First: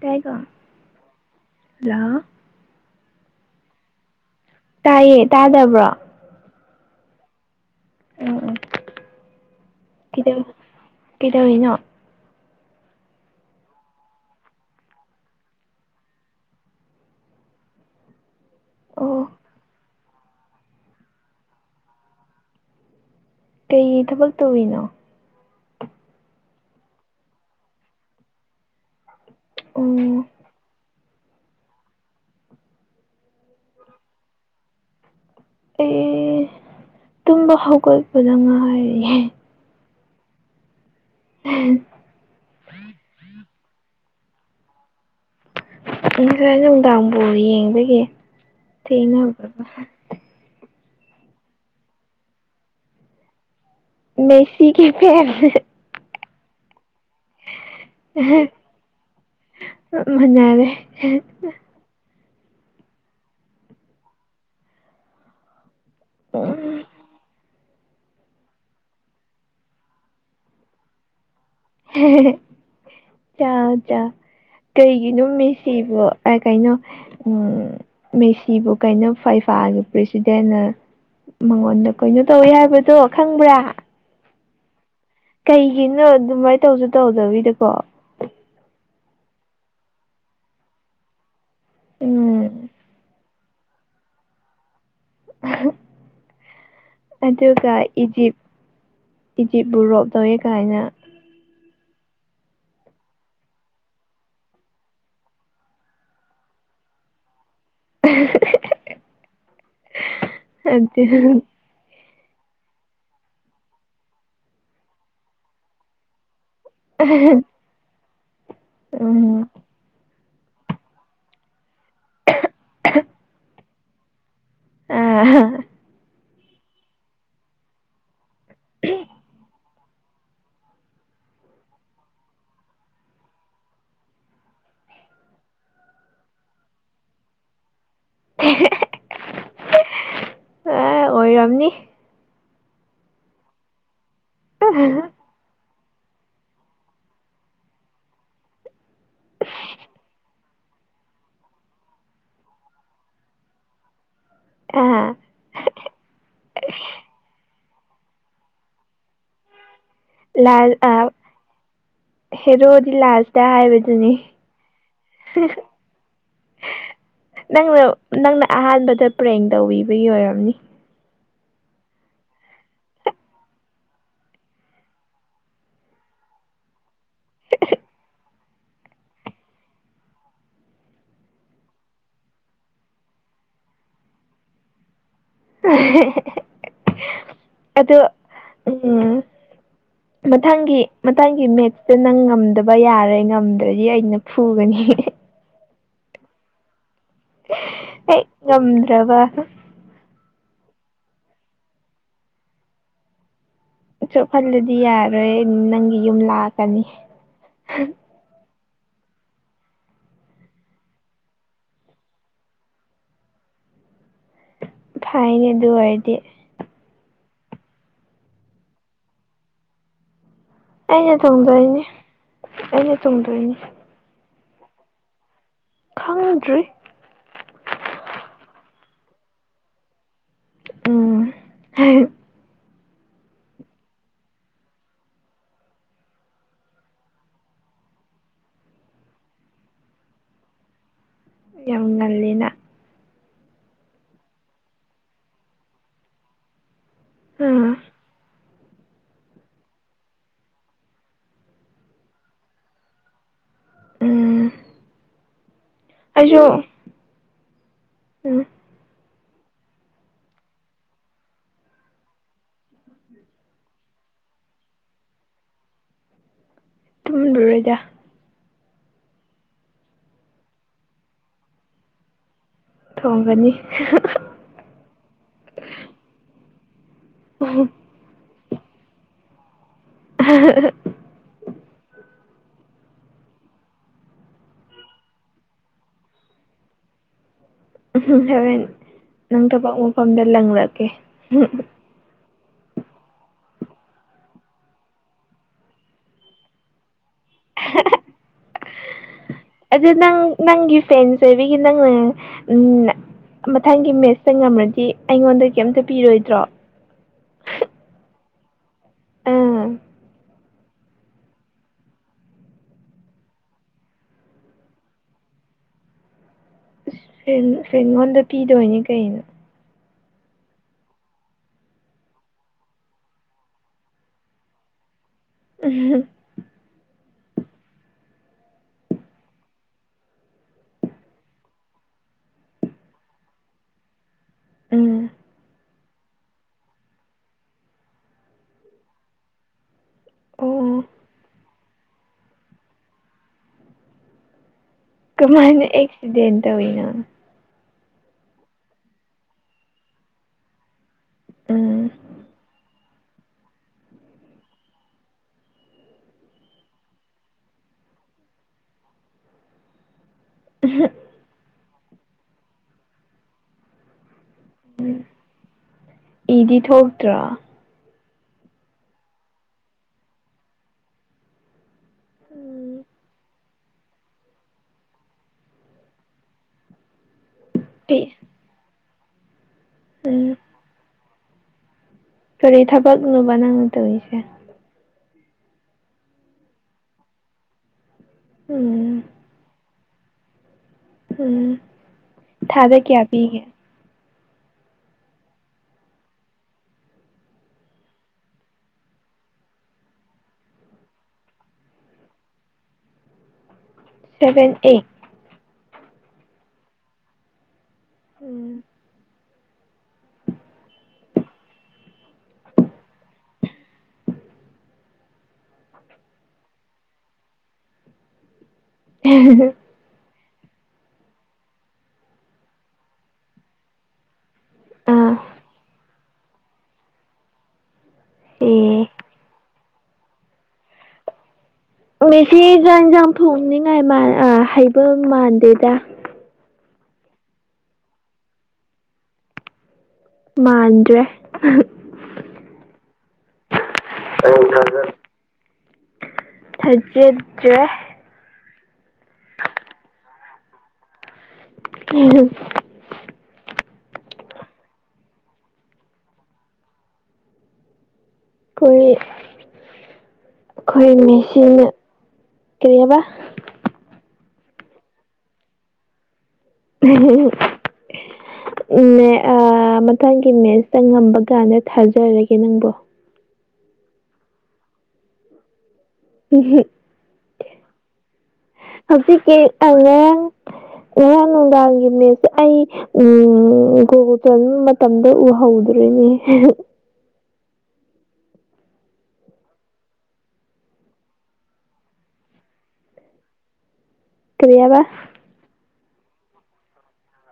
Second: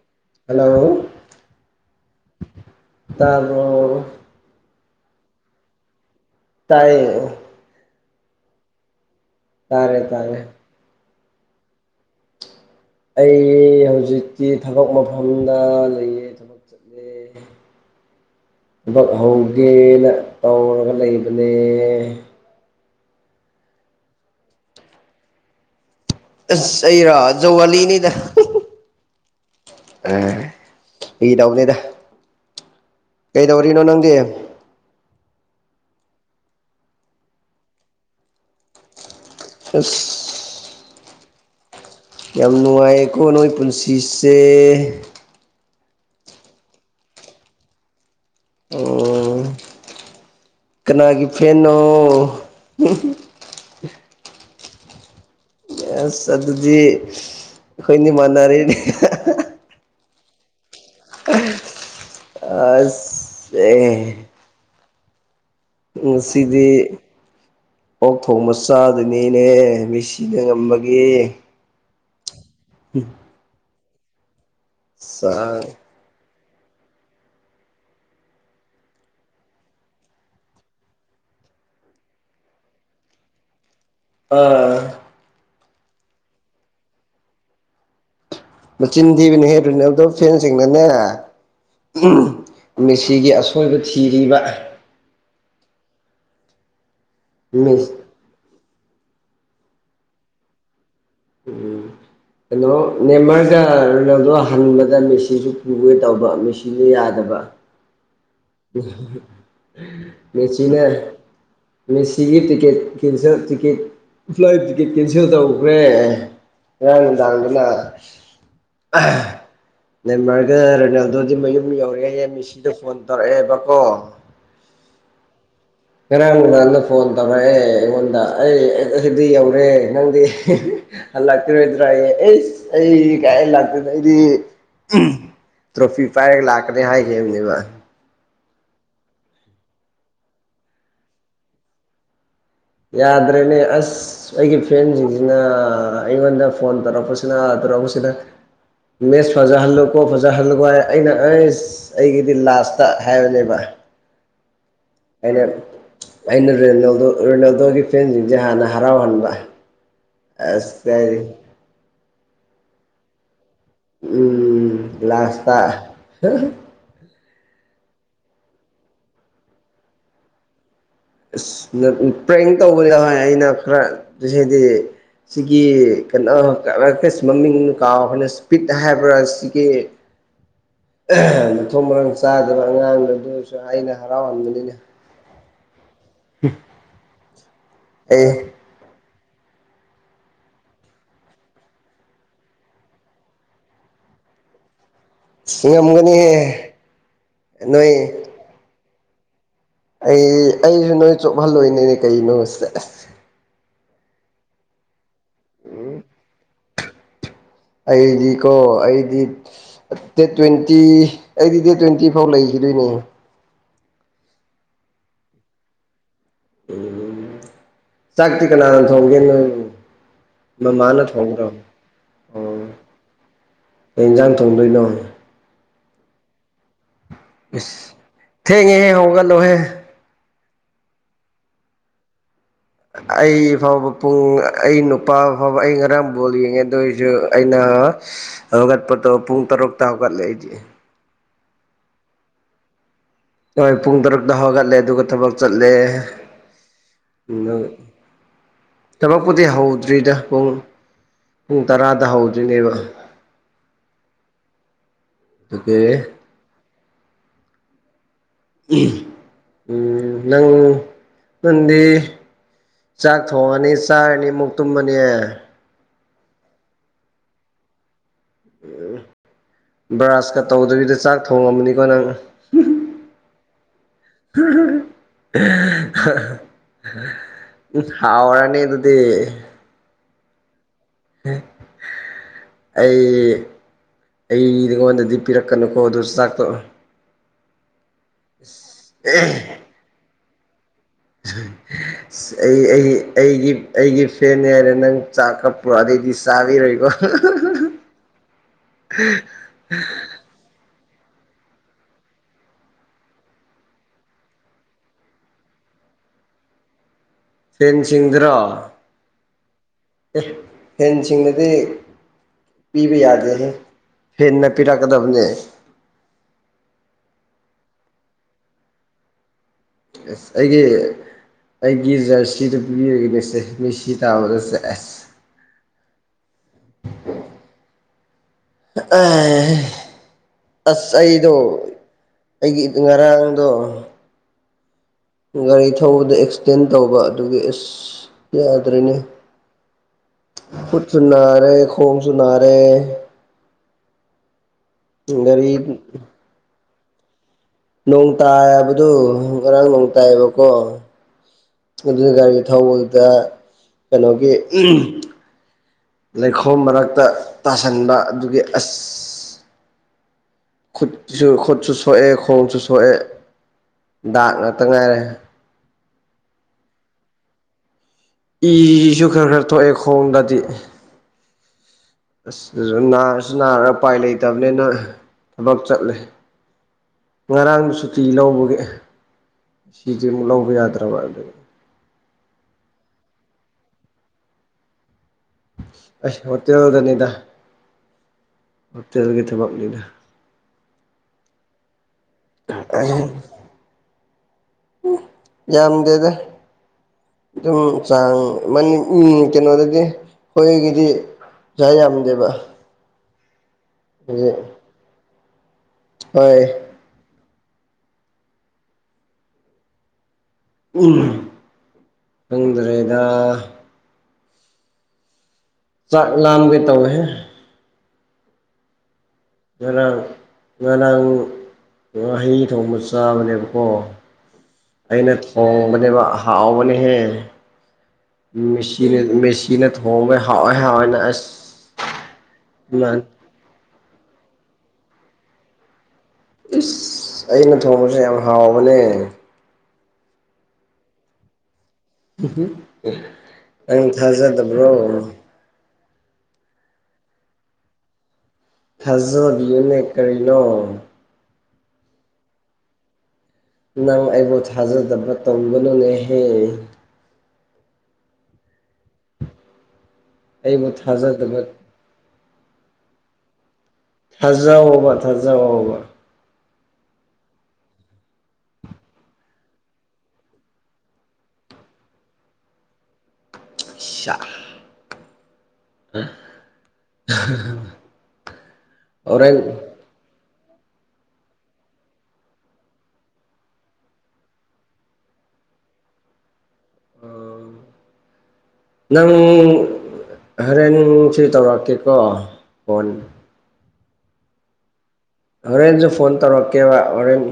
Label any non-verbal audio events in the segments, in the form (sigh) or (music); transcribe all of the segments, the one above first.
ꯇꯥꯏꯀꯣ hello hello ꯇꯥꯕ꯭ꯔꯣ꯫ ꯇꯥꯏꯌꯦ ꯇꯥꯗꯕ꯭ꯔꯣ꯫ ꯇꯥꯏꯌꯦ꯫ ꯎꯝ ꯎꯝ ꯇꯥꯔꯦ ꯀꯩꯗꯧ ꯇꯥꯔꯦ ꯀꯩꯗꯧꯔꯤꯅꯣ꯫ ꯑꯩ ꯍꯧꯖꯤꯛꯇꯤ ꯊꯕꯛ ꯃꯐꯝꯗ ꯂꯩꯌꯦ ꯊꯕꯛ ꯆꯠꯂꯦ꯫ ꯑꯦ꯫ ꯊꯕꯛ ꯑꯣ ꯍꯧꯒꯦꯅ ꯇꯧꯔꯒ ꯂꯩꯕꯅꯦ꯫ ꯀꯩ ꯊꯕꯛ ꯇꯧꯋꯤꯅꯣ꯫ ꯑꯁ ꯑꯩꯔꯥ ꯖꯧꯒꯥꯂꯤꯅꯤꯗ꯫ ꯑꯣ ꯑ ꯐꯒꯤ ꯇꯧꯕꯅꯦꯗ꯫ ꯀꯩꯗꯧꯔꯤꯅꯣ ꯅꯪꯗꯤ꯫ ꯑꯩ ꯇꯨꯝꯕ ꯍꯧꯒꯠꯄꯗ ꯉꯥꯏꯔꯤ꯫ ꯑꯁ꯫ ꯑꯍ꯫ ꯌꯥꯝ ꯅꯨꯡꯉꯥꯏꯌꯦꯀꯣ ꯅꯣꯏ ꯄꯨꯟꯁꯤꯁꯦ꯫ ꯉꯁꯥꯏ ꯅꯨꯡꯗꯥꯡ ꯕꯣꯜ ꯌꯦꯡꯕꯒꯤ ꯎꯝ ꯊꯦꯡꯅꯒ꯭ꯔꯕ꯫ ꯀꯅꯥꯒꯤ ꯐꯦꯟꯅꯣ꯫ (unintelligible) ꯃꯦꯁꯤꯒꯤ ꯐꯦꯟ꯫ ꯌꯦꯁ ꯑꯗꯨꯗꯤ ꯑꯩꯈꯣꯏ ꯑꯅꯤ ꯃꯥꯟꯅꯔꯤꯅꯦ꯫ ꯆꯞ ꯃꯥꯟꯅꯔꯦ꯫ ꯑꯥꯁ꯫ (unintelligible) ꯉꯁꯤꯗꯤ ꯑꯣꯛ ꯊꯣꯡꯕ ꯆꯥꯗꯣꯏꯅꯤꯅꯦ ꯃꯦꯁꯤꯅ ꯉꯝꯕꯒꯤ꯫ (unintelligible) (unintelligible) ꯆꯥꯎ ꯆꯥꯎ ꯀꯩꯒꯤꯅꯣ ꯆꯥꯛ ꯃꯦꯁꯤꯕꯣ ꯑ ꯀꯩꯅꯣ ꯎꯝ ꯃꯦꯁꯤꯕꯨ ꯀꯩꯅꯣ ꯐꯩꯐꯥꯒꯤ ꯄ꯭ꯔꯦꯁꯤꯗꯦꯟꯅ ꯃꯉꯣꯟꯗ ꯀꯩꯅꯣ ꯇꯧꯋꯤ ꯍꯥꯏꯕꯗꯣ ꯈꯪꯕ꯭ꯔꯥ꯫ ꯑꯥ ꯀꯩꯒꯤꯅꯣ ꯑꯗꯨꯃꯥꯏꯅ ꯇꯧꯖꯨ ꯇꯧꯗꯕꯤꯗꯀꯣ ꯃꯆꯤꯟ ꯊꯤꯕꯅꯤꯍꯦ ꯄ꯭ꯔꯤꯅꯦꯟꯗꯣ ꯐꯦꯟꯁꯤꯡꯅꯅꯦ ꯎꯝ ꯃꯦꯁꯤꯒꯤ‌ꯑ ꯁꯣꯏꯕ ꯊꯤꯔꯤꯕ ꯑꯗꯨꯒ ꯃꯤꯁ ꯏꯖꯤꯞ ꯏꯖꯤꯞꯕꯨ ꯔꯣꯟ ꯇꯧꯌꯦ ꯀꯥꯏꯅ ꯎꯝ ꯀꯩꯅꯣ ꯅꯦꯝꯃꯔꯒ ꯔꯣꯅꯥꯜꯗꯣ ꯍꯟꯕꯗ ꯃꯦꯁꯤꯁꯨ ꯄꯨꯒꯦ ꯇꯧꯕ ꯃꯦꯁꯤꯅ ꯌꯥꯗꯕ (unintelligible) ꯃꯦꯁꯤꯅ ꯑꯗꯨ ꯃꯦꯁꯤꯒꯤ ticket cancel ticket flight ticket cancel ꯇꯧꯈ꯭ꯔꯦ ꯉꯔꯥꯡ ꯗꯥꯡꯗꯅ ꯎꯝ ꯅꯦꯃꯔꯒ ꯔꯣꯅꯥꯜꯗꯣꯗꯤ ꯃꯌꯨꯝ ꯌꯧꯔꯛꯑꯦ ꯃꯤꯁꯤꯗ ꯐꯣꯟ ꯇꯧꯔꯛꯑꯦꯕꯀꯣ ꯑ ꯉꯔꯥꯡ ꯔꯥꯟꯗ ꯐꯣꯟ ꯇꯧꯔꯛꯑꯦ ꯑꯩꯉꯣꯟꯗ ꯑꯩ ꯑꯩꯗꯤ ꯌꯧꯔꯦ ꯅꯪꯗꯤ ꯍꯂꯛꯈꯤꯔꯣꯢꯗ꯭ꯔꯥꯌꯦ ꯑꯩꯁ ꯑꯩ ꯀꯥꯏ ꯂꯥꯛꯇꯣꯢꯅꯣ ꯑꯩꯗꯤ ꯎꯝ ꯇ꯭ꯔꯣꯐꯤ ꯄꯥꯏꯔꯒ ꯂꯥꯛꯀꯅꯤ ꯍꯥꯏꯒꯤꯝꯅꯦꯕ ꯑ ꯑꯣꯏꯔꯝꯅꯤ ꯌꯥꯗ꯭ꯔꯦꯅꯦ ꯑꯁ ꯑꯩꯒꯤ ꯐꯦꯟꯁꯤꯡꯖꯤ ꯅ ꯑꯩꯉꯣꯟꯗ ꯐꯣꯟ ꯇꯧꯔꯛꯄꯁꯤꯅ ꯇꯧꯔꯛꯄꯁꯤꯅ ꯃꯦꯁ ꯐꯖꯍꯜꯂꯨꯀꯣ ꯐꯖꯍꯜꯂꯨꯀꯣ ꯍꯥꯏ ꯑꯩꯅ ꯑꯩꯁ ꯑꯁ ꯑꯩꯒꯤꯗꯤ ꯂꯥꯁꯇ ꯍꯥꯏꯕꯅꯦꯕ ꯑ ꯑꯩꯅ ꯑꯩꯅ ꯔꯦꯟꯌꯧꯗꯣ ꯔꯣꯅꯥꯜꯗꯣꯒꯤ ꯐ꯭ꯔꯦꯟꯖꯤꯡꯖꯦ ꯍꯥꯟꯅ ꯍꯔꯥꯎꯍꯟꯕ ꯑꯁ ꯂꯥꯁ ꯀꯥꯏ ꯑ ꯍꯦꯔꯣꯗꯤ ꯂꯥꯁꯇꯥ ꯍꯥꯏꯕ ꯎꯝ ꯂꯥꯁꯇꯥ ꯅꯪꯅ ꯅꯪꯅ ꯑꯍꯥꯟꯕꯗ ꯄ꯭ꯔꯦꯡ ꯇꯧꯕꯤꯕꯒꯤ ꯑꯣꯏꯔꯝꯅꯤ ꯑꯁ ꯅꯠ ꯄ꯭ꯔꯦꯡ ꯇꯧꯗ ꯑꯍꯥꯏ ꯑꯩꯅ ꯈꯔ ꯅꯁꯤꯗꯤ ꯁꯤꯒꯤ ꯀꯩꯅꯣ ꯔꯀꯦꯁ ꯃꯃꯤꯡ ꯀꯥꯎꯈꯔꯦꯅꯣ ꯏꯁꯄꯤꯛ ꯍꯥꯏꯕ꯭ꯔꯥ ꯁꯤꯒꯤ ꯃꯊꯣꯡ ꯃꯔꯥꯡ ꯆꯥꯗꯕ ꯑꯉꯥꯡ ꯑꯗꯨꯑꯣꯔꯁꯨ ꯑꯩꯅ ꯍꯔꯥꯎꯍꯟꯕꯅꯤꯅꯦ ꯑꯗꯣ ꯑꯩ ꯎꯝ (inaudible) ꯃꯊꯪꯒꯤ ꯃꯊꯪꯒꯤ ꯃꯦꯠꯁꯇ ꯅꯪ ꯉꯝꯗꯕ ꯌꯥꯔꯣꯏ ꯉꯝꯗ꯭ꯔꯗꯤ ꯑꯩꯅ ꯐꯨꯒꯅꯤ ꯁꯣꯝꯒꯅꯤꯍꯦ ꯅꯣꯏ ꯍꯦꯛ ꯉꯝꯗ꯭ꯔꯕ ꯑꯩ ꯑꯩꯖꯨ ꯅꯣꯏ ꯆꯣꯞꯍꯜꯂꯣꯏꯅꯦ ꯀꯩꯔꯤꯅꯣ ꯁꯦꯁ ꯆꯣꯞꯍꯜꯂꯗꯤ ꯌꯥꯔꯣꯏꯍꯦ ꯅꯪꯒꯤ ꯌꯨꯝ ꯂꯥꯛꯀꯅꯤ ꯑꯩꯗꯤꯀꯣ ꯑꯩꯗꯤ ꯗꯦꯠ ꯇ꯭ꯋꯦꯟꯇꯤ ꯑꯩꯗꯤ ꯗꯦꯠ ꯇ꯭ꯋꯦꯟꯇꯤ ꯐꯥꯎ ꯂꯩꯈꯤꯗꯣꯏꯅꯦ ꯐꯥꯏꯅꯦ ꯑꯗꯨ ꯑꯣꯏꯔꯗꯤ ꯎꯝ ꯆꯥꯛꯇꯤ ꯀꯅꯥꯅ ꯊꯣꯡꯒꯦ ꯅꯣꯢꯕꯨ ꯑꯩꯩꯅ ꯇꯣꯡꯗꯣꯏꯅꯦ ꯑꯣ ꯑꯩ ꯇꯣꯡꯗꯣꯏꯅꯦ ꯀꯩ ꯏꯟꯖꯥꯡ ꯊꯣꯡꯗꯣꯏꯅꯣ ꯈꯪꯗ꯭ꯔꯤ ꯊꯦꯡꯉꯦꯍꯦ ꯍꯧꯒꯠꯂꯣꯍꯦ (unintelligible) ꯑꯩ ꯐꯥꯎꯕ ꯄꯨꯡ ꯑꯩ ꯅꯨꯄꯥ ꯐꯥꯎꯕ ꯑꯩ ꯉꯔꯥꯡ ꯕꯣꯜ ꯌꯦꯡꯉꯦ ꯑꯗꯨ ꯑꯣꯏꯖꯨ ꯑꯩꯅ ꯍꯧꯒꯠꯄꯗꯣ ꯄꯨꯡ ꯇꯔꯨꯛꯇ ꯍꯧꯒꯠꯂꯦ ꯑꯩꯗꯤ꯫ ꯌꯥꯝ ꯉꯜꯂꯦꯅ꯫ ꯍꯣꯏ ꯄꯨꯡ ꯇꯔꯨꯛꯇ ꯍꯧꯒꯠꯂꯦ ꯑꯗꯨꯒ ꯊꯕꯛ ꯆꯠꯂꯦ ꯑꯗꯨꯒ ꯎꯝ ꯊꯕꯛꯄꯨꯗꯤ ꯍꯧꯗ꯭ꯔꯤꯗ ꯄꯨꯡ ꯄꯨꯡ ꯇꯔꯥꯗ ꯍꯧꯗꯣꯏꯅꯦꯕ꯫ ꯎꯝ ꯑꯗꯨꯗꯤ ꯑꯩꯁꯨ ꯎꯝ ꯎ ꯅꯪ ꯅꯪꯗꯤ ꯆꯥꯛ ꯊꯣꯡꯉꯅꯤ ꯆꯥꯔꯅꯤ ꯑꯃꯨꯛ ꯇꯨꯝꯃꯅꯤ꯫ ꯇꯨꯝꯒꯤꯔꯣꯏꯗꯥ꯫ ꯕ꯭ꯔꯥꯁꯀ ꯇꯧꯗꯕꯤꯗ ꯆꯥꯛ ꯊꯣꯡꯉꯝꯕꯅꯤꯀꯣ ꯅꯪ꯫ ꯊꯣꯡꯒꯅꯤ (unintelligible) ꯎꯝ ꯎ ꯍꯥꯎꯔꯅꯤ ꯑꯗꯨꯗꯤ꯫ (unintelligible) ꯎꯝ ꯑꯩ ꯑꯩꯉꯣꯟꯗꯗꯤ ꯄꯤꯔꯛꯀꯅꯨꯀꯣ ꯑꯗꯨ ꯆꯥꯛꯇꯣ꯫ ꯎꯝ ꯍꯣꯔꯦꯟ ꯅꯪ ꯊꯕꯛ ꯃꯐꯝꯗ ꯂꯪꯂꯛꯀꯦ꯫ (unintelligible) ꯑꯁ ꯑꯩ ꯑꯩ ꯑꯩꯒꯤ ꯑꯩꯒꯤ ꯐ꯭ꯔꯦꯟꯅꯦ ꯍꯥꯏꯅ ꯅꯪ ꯆꯥꯛꯀꯥ ꯄ꯭ꯔꯣꯛꯑꯗꯩꯗꯤ ꯑꯩꯗꯤ ꯆꯥꯕꯤꯔꯣꯏꯀꯣ꯫ (unintelligible) ꯑꯗꯨ ꯅꯪ ꯅꯪꯒꯤ ꯐꯦꯟꯁꯦ ꯑꯣꯏꯕꯒꯤ ꯅꯪꯅ ꯎꯝ ꯃꯊꯪꯒꯤ ꯃꯦꯠꯁꯇ ꯉꯝ꯭ꯃꯗꯤ ꯑꯩꯉꯣꯟꯗ ꯀꯩꯝꯇ ꯄꯤꯔꯣꯏꯗ꯭ꯔꯣ? ꯐꯦꯟꯁꯤꯡꯗꯔꯣ꯫ ꯎꯝ ꯐꯦꯟꯁꯤꯡꯅꯗꯤ ꯄꯤꯕ ꯌꯥꯗꯦꯍꯦ ꯐꯦꯟꯅ ꯄꯤꯔꯛꯀꯗꯕꯅꯦ꯫ ꯐꯦꯟꯔ ꯐꯦꯟꯔ ꯑꯩꯉꯣꯟꯗ ꯄꯤꯗꯣꯏꯅꯦ ꯀꯩꯅꯣ꯫ ꯑꯦꯁ ꯑꯩꯒꯤ ꯑꯩꯒꯤ ꯖꯔꯁꯤꯗꯨ ꯄꯤꯕꯤꯔꯒꯤꯅꯦꯁꯦ ꯃꯤꯁꯤ ꯇꯥꯕꯗ ꯆꯠꯑꯁ ꯎꯝꯍꯨꯝ (inaudible) ꯑ ꯑꯁ ꯑꯩꯗꯣ ꯑꯩꯒꯤ ꯉꯔꯥꯡꯗꯣ ꯎꯝ ꯒꯥꯔꯤ ꯊꯧꯕꯗ ꯑꯦꯛꯁꯗꯦꯟ ꯇꯧꯕ ꯑꯗꯨꯒꯤ ꯑꯦꯁ ꯌꯥꯗ꯭ꯔꯅꯦ꯫ ꯑꯣ ꯈꯨꯠꯁꯨꯅꯥꯔꯦ ꯈꯣꯡꯁꯨꯟꯅꯅꯥꯔꯦ꯫ ꯒꯥꯔꯤ ꯀꯃꯥꯏꯅ ꯑꯦꯛꯁꯤꯗꯦꯟꯇ ꯇꯧꯏꯅꯣ꯫ ꯅꯣꯡ ꯇꯥꯏꯕꯗꯣ ꯉꯔꯥꯡ ꯅꯣꯡ ꯇꯥꯏꯌꯦꯕꯀꯣ ꯎꯝ ꯑꯗꯨꯗ ꯒꯥꯔꯤ ꯊꯧꯕꯗ ꯀꯩꯅꯣꯒꯤ ꯑꯝ ꯂꯩꯈꯣꯝ ꯃꯔꯛꯇ ꯇꯥꯁꯟꯕ ꯑꯗꯨꯒꯤ ꯑꯁ ꯈꯨꯠꯁꯨ ꯈꯨꯠꯁꯨ ꯁꯣꯛꯑꯦ ꯈꯣꯡꯁꯨ ꯁꯣꯛꯑꯦ ꯗꯥꯛ ꯉꯥꯛꯇ ꯉꯥꯏꯔꯦ ꯏꯗꯤ ꯊꯣꯛꯇ꯭ꯔꯣ ꯏꯁꯨ ꯈꯔ ꯈꯔ ꯊꯣꯛꯑꯦ ꯈꯣꯡꯗꯗꯤ ꯎꯝ ꯑꯁ ꯅꯥꯔꯁꯨ ꯅꯥꯔ ꯎꯄꯥꯏ ꯂꯩꯇꯕꯅꯤꯅ ꯊꯕꯛ ꯆꯠꯂꯦ ꯉꯔꯥꯡꯗꯨ ꯁꯨꯇꯤ ꯂꯧꯕꯒꯦ ꯁꯤꯗꯤ ꯑꯃꯨꯛ ꯎꯝ ꯂꯧꯕ ꯌꯥꯗ꯭ꯔꯕ ꯑꯗꯨꯅꯤ ꯀꯔꯤ ꯊꯕꯛ ꯅꯣꯕ ꯅꯪꯅ ꯇꯧꯔꯤꯁꯦ ꯑꯁ ꯍꯣꯇꯦꯜꯗꯅꯦꯗ ꯎꯝ ꯍꯣꯇꯦꯜꯒꯤ ꯊꯕꯛꯅꯤꯅ ꯎꯝ ꯊꯥꯗ ꯀꯌꯥ ꯑꯩꯍꯤꯟ ꯄꯤꯒꯦ ꯌꯥꯝꯗꯦꯗ ꯑꯗꯨꯝ ꯆꯥꯡ ꯃꯅꯤꯡꯒꯤ ꯀꯩꯅꯣꯗꯗꯤ ꯑꯩꯈꯣꯏꯒꯤꯗꯤ ꯆꯥ ꯌꯥꯝꯗꯦꯕ ꯁꯚꯦꯟ ꯑꯩꯠ (unintelligible) ꯍꯣꯏ ꯎꯝ ꯈꯪꯗ꯭ꯔꯦꯗ ꯆꯥꯛ ꯂꯥꯝꯒꯦ ꯇꯧꯋꯦꯍꯦ (unintelligible) ꯉꯔꯥꯡ ꯉꯔꯥꯡ ꯉꯥꯍꯩ ꯊꯣꯡꯕ ꯆꯥꯕꯅꯦꯕꯀꯣ ꯑꯩꯅ ꯑꯥ ꯊꯣꯡꯕꯅꯦꯕ ꯍꯥꯎꯕꯅꯦꯍꯦ ꯑꯦ ꯃꯦꯁꯤꯅ ꯃꯦꯁꯤꯅ ꯊꯣꯡꯕ ꯍꯥꯎꯋꯦ ꯍꯥꯎꯋꯦꯅ ꯑꯁ ꯃꯦꯁꯤ ꯖꯥꯡ ꯏꯃꯥꯟ ꯏꯟꯖꯥꯡ ꯊꯣꯡꯅꯤꯡꯉꯥꯏ ꯃꯥ ꯑꯥ ꯍꯩꯕ ꯃꯥꯟꯗꯦꯗ ꯏꯁ ꯑꯩꯅ ꯊꯣꯡꯕꯁꯦ ꯌꯥꯝ ꯍꯥꯎꯕꯅꯦ ꯃꯥꯥꯟꯗ꯭ꯔꯦ (unintelligible) ꯅꯪ ꯊꯥꯖꯗꯕ꯭ꯔꯣ ꯊꯥꯖꯗ꯭ꯔꯦ ꯊꯥꯖꯕꯤꯌꯣꯅꯦ ꯀꯔꯤꯅꯣ (unintelligible) ꯅꯪ ꯑꯩꯕꯨ ꯊꯥꯖꯗꯕ ꯇꯧꯒꯅꯨꯅꯦꯍꯦ ꯈꯣꯏ ꯑꯩꯕꯨ ꯑꯈꯣꯏ ꯊꯥꯖꯗꯕ ꯃꯦꯁꯤꯅ ꯀꯔꯤ ꯍꯕ ꯊꯥꯖꯥꯑꯣꯕ ꯊꯥꯖꯑꯣꯕ (unintelligible) ꯎꯝꯃꯦ ꯑꯥ ꯃꯊꯪꯒꯤ ꯃꯦꯠꯁꯇ ꯉꯝꯕ ꯀꯥꯟꯗ ꯊꯥꯖꯔꯒꯦ ꯅꯪꯕꯨ ꯁꯥ (unintelligible) (unintelligible) (unintelligible) ꯍꯧꯖꯤꯛꯀꯤ ꯍꯣꯔꯦꯟ ꯑꯪ ꯉꯔꯥꯡ ꯉꯔꯥꯡ ꯅꯨꯡꯗꯥꯡꯒꯤ ꯃꯦꯠꯁꯇ ꯑꯩ ꯎꯝ ꯒꯣꯒꯨ ꯆꯟ ꯃꯇꯝꯗ ꯎꯍꯧꯗ꯭ꯔꯤꯅꯦ ꯑꯣ ꯅꯪ ꯍꯣꯔꯦꯟ ꯁꯤ ꯇꯧꯔꯛꯀꯦꯀꯣ ꯐꯣꯟ ꯀꯔꯤ ꯍꯥꯕ ꯍꯣꯔꯦꯟꯁꯨ ꯐꯣꯟ ꯇꯧꯔꯛꯀꯦꯕ ꯍꯣꯔꯦꯟ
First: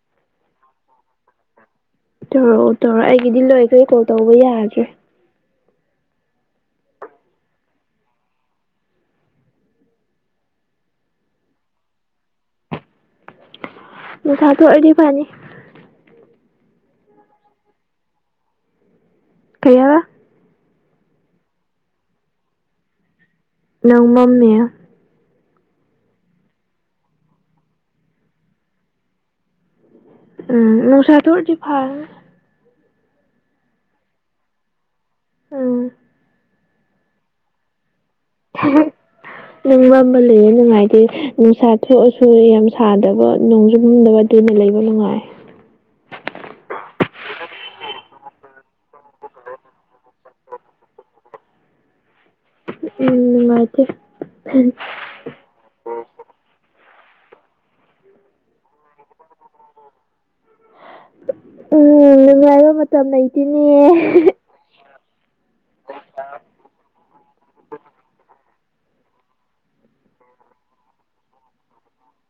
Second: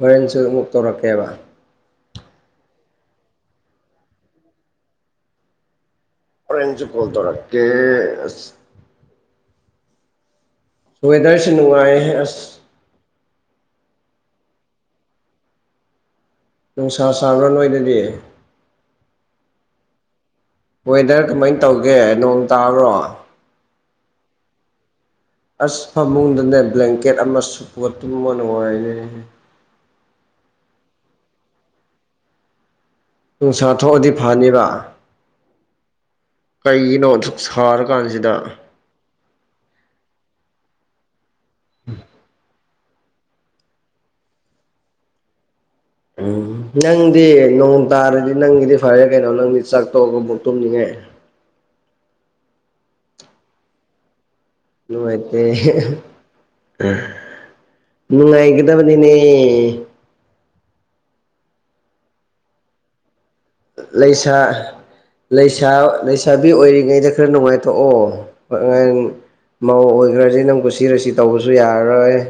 ꯍꯣꯔꯦꯟꯁꯨ ꯑꯃꯨꯛ ꯇꯧꯔꯛꯀꯦꯕ ꯇꯧꯔꯛꯑꯣ ꯇꯧꯔꯛꯑꯣ ꯑꯩꯒꯤꯗꯤ ꯂꯣꯏꯈ꯭ꯔꯦ ꯀꯣꯜ ꯇꯧꯕ ꯌꯥꯗ꯭ꯔꯦ ꯍꯣꯔꯦꯟꯖꯨ ꯀꯣꯜ ꯇꯧꯔꯛꯀꯦ ꯑꯁ ꯋꯦꯗꯔꯁꯤ ꯅꯨꯡꯉꯥꯏꯌꯦꯍꯦ ꯑꯁ ꯅꯨꯁꯥ ꯊꯣꯛꯑꯗꯤ ꯐꯅꯤ ꯅꯨꯡꯁꯥ ꯁꯥꯕ꯭ꯔꯥ ꯅꯣꯏꯗꯗꯤ ꯑꯌꯥ ꯋꯦꯗꯔ ꯀꯃꯥꯏꯟ ꯇꯧꯒꯦ ꯅꯣꯡ ꯇꯥꯕ꯭ꯔꯣ ꯅꯪ ꯃꯝꯃꯦ ꯑꯁ ꯐꯃꯨꯡꯗꯅꯦ ꯕ꯭ꯂꯦꯡꯀꯦꯠ ꯑꯃꯥ ꯁꯨꯄꯒ ꯇꯨꯝꯕ ꯅꯨꯡꯉꯥꯏꯅꯦꯍꯦ ꯎꯝ ꯅꯨꯡꯁꯥ ꯊꯣꯛꯔꯗꯤ ꯐꯥꯔ (unintelligible) ꯅꯨꯡꯁꯥ ꯊꯣꯛꯑꯗꯤ ꯐꯅꯤꯕ ꯎꯝ ꯀꯩꯒꯤꯅꯣ ꯗꯨꯛ ꯁꯥꯔ ꯀꯥꯟꯖꯤꯗ ꯅꯪ ꯃꯝꯕ ꯂꯩꯌꯦ ꯅꯨꯡꯉꯥꯏꯇꯦ ꯅꯨꯡꯁꯥ ꯊꯣꯛꯑꯁꯨ ꯌꯥꯝ (unintelligible) ꯁꯥꯗꯕ ꯅꯣꯡꯖꯨ ꯃꯝꯗꯕ ꯗꯨꯅ ꯂꯩꯕ ꯅꯨꯡꯉꯥꯏ ꯎꯝ ꯅꯪꯗꯤ ꯅꯣꯡ ꯇꯥꯔꯗꯤ ꯅꯪꯒꯤꯗꯤ ꯐꯔꯦ ꯀꯩꯅꯣ ꯅꯪꯗꯤ ꯆꯥꯛ ꯇꯣꯛꯑꯒ ꯑꯃꯨꯛ ꯇꯨꯝꯅꯤꯡꯉꯥꯏ ꯎꯝ ꯅꯨꯡꯉꯥꯏꯇꯦ ꯅꯨꯡꯉꯥꯏꯇꯦ ꯅꯨꯉꯥꯏꯒꯗꯕꯅꯤꯅꯦ ꯎꯝ ꯅꯨꯉꯥꯏꯕ ꯃꯠ (unintelligible) ꯇꯝ ꯂꯩꯇꯦꯅꯦ ꯂꯩꯁꯥ ꯂꯩꯁꯥ ꯂꯩꯁꯥꯕꯤ ꯑꯣꯏꯔꯤꯉꯩꯗ ꯈꯔ ꯅꯨꯡꯉꯥꯏꯊꯣꯛꯑꯣ ꯅꯪ ꯃꯧ ꯑꯣꯏꯈ꯭ꯔꯗꯤ ꯅꯪ ꯀꯨꯁꯤꯔꯥꯁꯤ ꯇꯧꯕꯁꯨ ꯌꯥꯔꯔꯣꯏ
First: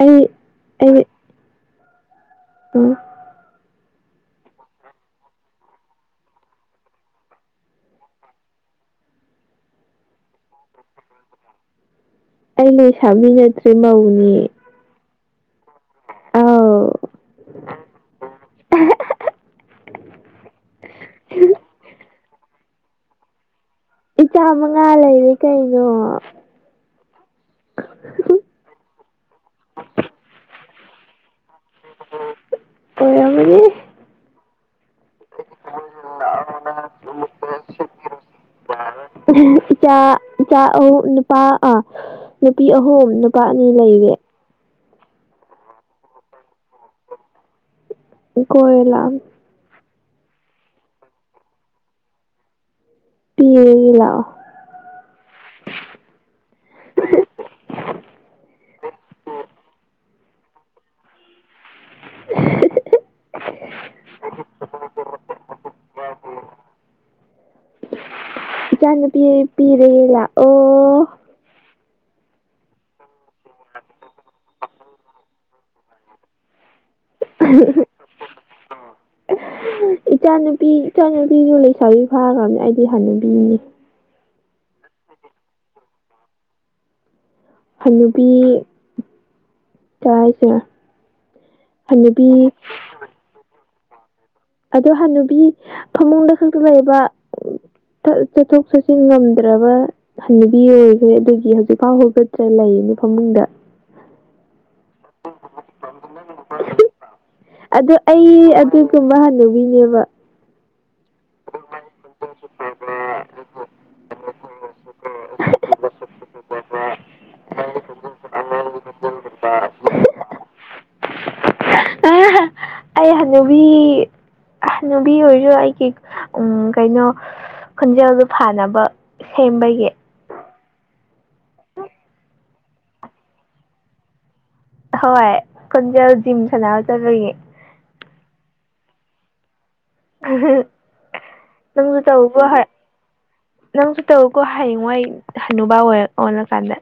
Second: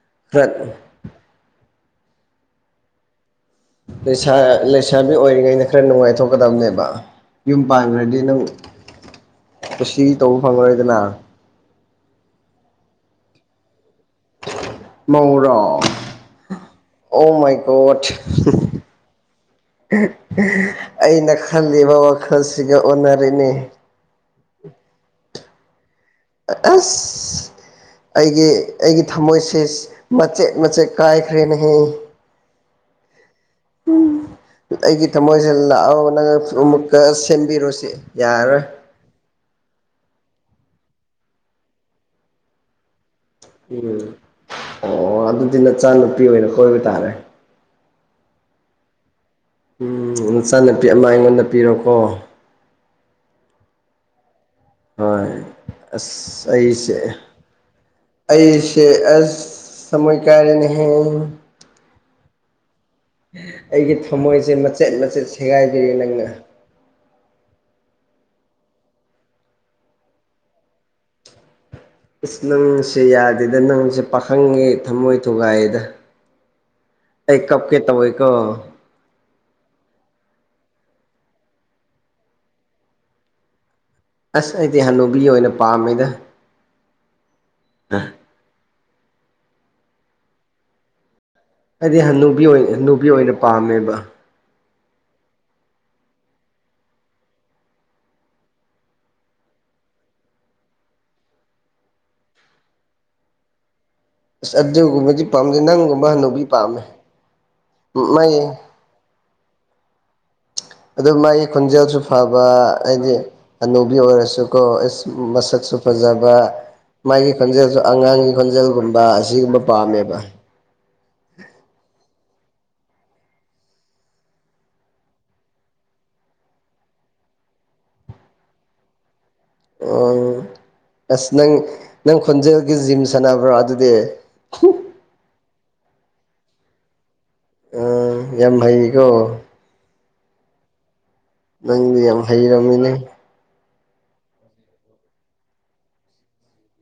ꯑꯩ ꯈꯠ (unintelligible) ꯑꯩ ꯎꯝ ꯂꯩꯁꯥ ꯂꯩꯁꯥꯕꯤ ꯑꯣꯏꯔꯤꯉꯩꯩꯅ ꯈꯔ ꯅꯨꯡꯉꯥꯏꯊꯣꯛꯀꯗꯝꯅꯦꯕ ꯌꯨꯝ ꯄꯥꯟꯈ꯭ꯔꯗꯤ ꯅꯪ ꯀꯨꯁꯤ ꯇꯧꯕ ꯐꯪꯉꯔꯣꯏꯗꯅ ꯑꯩ ꯂꯩꯁꯥꯕꯤ ꯅꯠꯇ꯭ꯔꯦ ꯃꯧꯅꯦ ꯃꯧꯔꯣ ꯑꯥꯎ ꯑꯣ ꯃꯥꯏ ꯒꯣꯠ (unintelligible) ꯑꯩꯅ ꯈꯜꯂꯤꯕ ꯋꯥꯈꯜꯁꯤꯒ ꯑꯣꯟꯅꯔꯦꯅꯦ ꯏꯆꯥ ꯃꯉꯥ ꯂꯩꯔꯦ ꯀꯩꯅꯣ ꯑꯁ ꯑꯩꯒꯤ ꯑꯩꯒꯤ ꯊꯃꯣꯏꯁꯦ ꯃꯆꯦꯠ ꯃꯆꯦꯠ ꯀꯥꯏꯈ꯭ꯔꯦꯅꯦ ꯍꯝ ꯑꯣꯏꯔꯝꯃꯅꯤ ꯑꯩꯒꯤ (unintelligible) ꯊꯃꯣꯏꯁꯦ ꯂꯥꯛꯑꯣ ꯅꯪ ꯑꯃꯨꯛꯇ ꯁꯦꯝꯕꯤꯔꯣꯁꯦ ꯌꯥꯔꯔꯣꯏ ꯏꯆꯥ ꯏꯆꯥ ꯑꯍꯨꯝ ꯅꯨꯄꯥ ꯑꯥ ꯅꯨꯄꯤ ꯑꯍꯨꯝ ꯅꯨꯞ ꯎꯝ ꯑꯣ ꯑꯗꯨꯗꯤ ꯅꯆꯥꯅꯨꯄꯤ ꯑꯣꯏꯅ ꯀꯣꯏꯕ ꯇꯥꯔꯦ ꯀꯣꯏꯔ ꯂꯥꯛꯑꯣ ꯎꯝ ꯅꯆꯥꯅꯨꯄꯤ ꯑꯃ ꯑꯩꯉꯣꯟꯗ ꯄꯤꯔꯣꯀꯣ ꯄꯤꯔꯒꯦ ꯂꯥꯛꯑꯣ ꯍꯣꯏ ꯑꯁ ꯑꯩꯁꯦ ꯑꯩꯁꯦ ꯑꯁ ꯊꯃꯣꯏ ꯀꯥꯏꯔꯦꯅꯦꯍꯦ (unintelligible) ꯑꯩꯒꯤ ꯊꯝꯃꯣꯏꯁꯦ ꯃꯆꯦꯠ ꯃꯆꯦꯠ ꯁꯦꯒꯥꯏꯕꯤꯔꯦ ꯅꯪꯅ ꯏꯆꯥ ꯅꯨꯄꯤ ꯄꯤꯔꯒꯦ ꯂꯥꯛꯑꯣ ꯏꯁ ꯅꯪꯁꯦ ꯌꯥꯗꯦꯗ ꯅꯪꯁꯦ ꯄꯥꯈꯪꯒꯤ ꯊꯃꯣꯏ ꯊꯨꯒꯥꯏꯌꯦꯗ ꯑꯩ ꯀꯞꯀꯦ ꯇꯧꯋꯦꯀꯣ (unintelligible) ꯏꯆꯥꯅꯨꯄꯤ ꯏꯆꯥꯅꯨꯄꯤꯁꯨ ꯂꯩꯁꯥꯕꯤ ꯐꯥꯈ꯭ꯔꯝꯅꯦ ꯑꯩꯗꯤ ꯍꯥꯅꯨꯕꯤꯅꯤ ꯑꯁ ꯑꯩꯗꯤ ꯍꯟꯅꯨꯕꯤ ꯑꯣꯏꯅ ꯄꯥꯝꯃꯤꯗ ꯍꯅꯨꯕꯤ ꯇꯥꯢꯁꯦ ꯍꯥꯏꯗꯤ ꯍꯟꯅꯨꯕꯤ ꯑꯣꯏ ꯍꯟꯅꯨꯕꯤ ꯑꯣꯏꯅ ꯄꯥꯝꯃꯦꯕ ꯑꯗꯣ ꯍꯟꯅꯨꯕꯤ ꯐꯃꯨꯡꯗ ꯈꯛꯇ ꯂꯩꯕ ꯆꯠ ꯆꯠꯊꯣꯛ ꯄꯁꯨ ꯉꯝꯗ꯭ꯔꯕ ꯍꯟꯅꯨꯕꯤ ꯑꯣꯢꯒ꯭ꯔꯦ ꯑꯗꯨꯒꯤ ꯍꯧꯖꯤꯛꯐꯥꯎ ꯍꯧꯒꯠꯇ ꯂꯩꯔꯤꯅꯤ ꯐꯃꯨꯡꯗ ꯑꯁ ꯑꯗꯨꯒꯨꯝꯕꯗꯤ ꯄꯥꯝꯗꯦ ꯅꯪꯒꯨꯝꯕ ꯍꯅꯨꯕꯤ ꯄꯥꯝꯃꯦ ꯑꯗꯣ ꯃꯥꯏ ꯑꯩ ꯑꯗꯨꯒꯨꯝꯕ ꯍꯅꯨꯕꯤꯅꯦꯕ ꯑꯗꯨꯒ ꯃꯥꯢ ꯈꯣꯟꯖꯦꯜꯁꯨ ꯐꯕ ꯍꯥꯏꯗꯤ ꯍꯅꯨꯕꯤ ꯑꯣꯏꯔꯁꯨꯀꯣ ꯑꯦꯁ ꯃꯁꯛꯁꯨ ꯐꯖꯕ ꯃꯥꯒꯤ ꯈꯣꯟꯖꯦꯜꯁꯨ ꯑꯉꯥꯡꯒꯤ ꯈꯣꯟꯖꯦꯜꯒꯨꯝꯕ ꯑꯁꯤꯒꯨꯝꯕ ꯄꯥꯝꯃꯦꯕ ꯑꯩ ꯍꯅꯨꯕꯤ ꯍꯅꯨꯕꯤ ꯑꯣꯏꯔꯁꯨ ꯑꯩꯒꯤ ꯎꯝ ꯀꯩꯅꯣ ꯈꯣꯟꯖꯦꯜꯗꯨ ꯐꯥꯅꯕ ꯁꯦꯝꯕꯒꯤ ꯑꯪ ꯑꯁ ꯅꯪ ꯅꯪ ꯈꯣꯟꯖꯦꯜꯒꯤ ꯖꯤꯝ ꯁꯥꯟꯅꯕ꯭ꯔꯣ ꯑꯗꯨꯗꯤ (unintelligible) ꯍꯣꯏ ꯈꯣꯟꯖꯦꯜ ꯖꯤꯝ ꯁꯥꯟꯅꯕ ꯆꯠꯂꯨꯏꯌꯦ ꯑꯣ ꯌꯥꯝ ꯐꯩꯀꯣ (unintelligible) ꯅꯪꯁꯨ ꯅꯪꯗꯤ ꯌꯥꯝ ꯇꯧꯕꯣ ꯍꯣꯏ ꯍꯩꯔꯝꯃꯤꯅꯦ ꯅꯪꯁꯨ ꯇꯧꯌꯣꯀꯣ ꯍꯌꯦꯡꯋꯥꯏ ꯍꯅꯨꯕꯥ ꯑꯣꯏ ꯑꯣꯏꯔ ꯀꯥꯟꯗ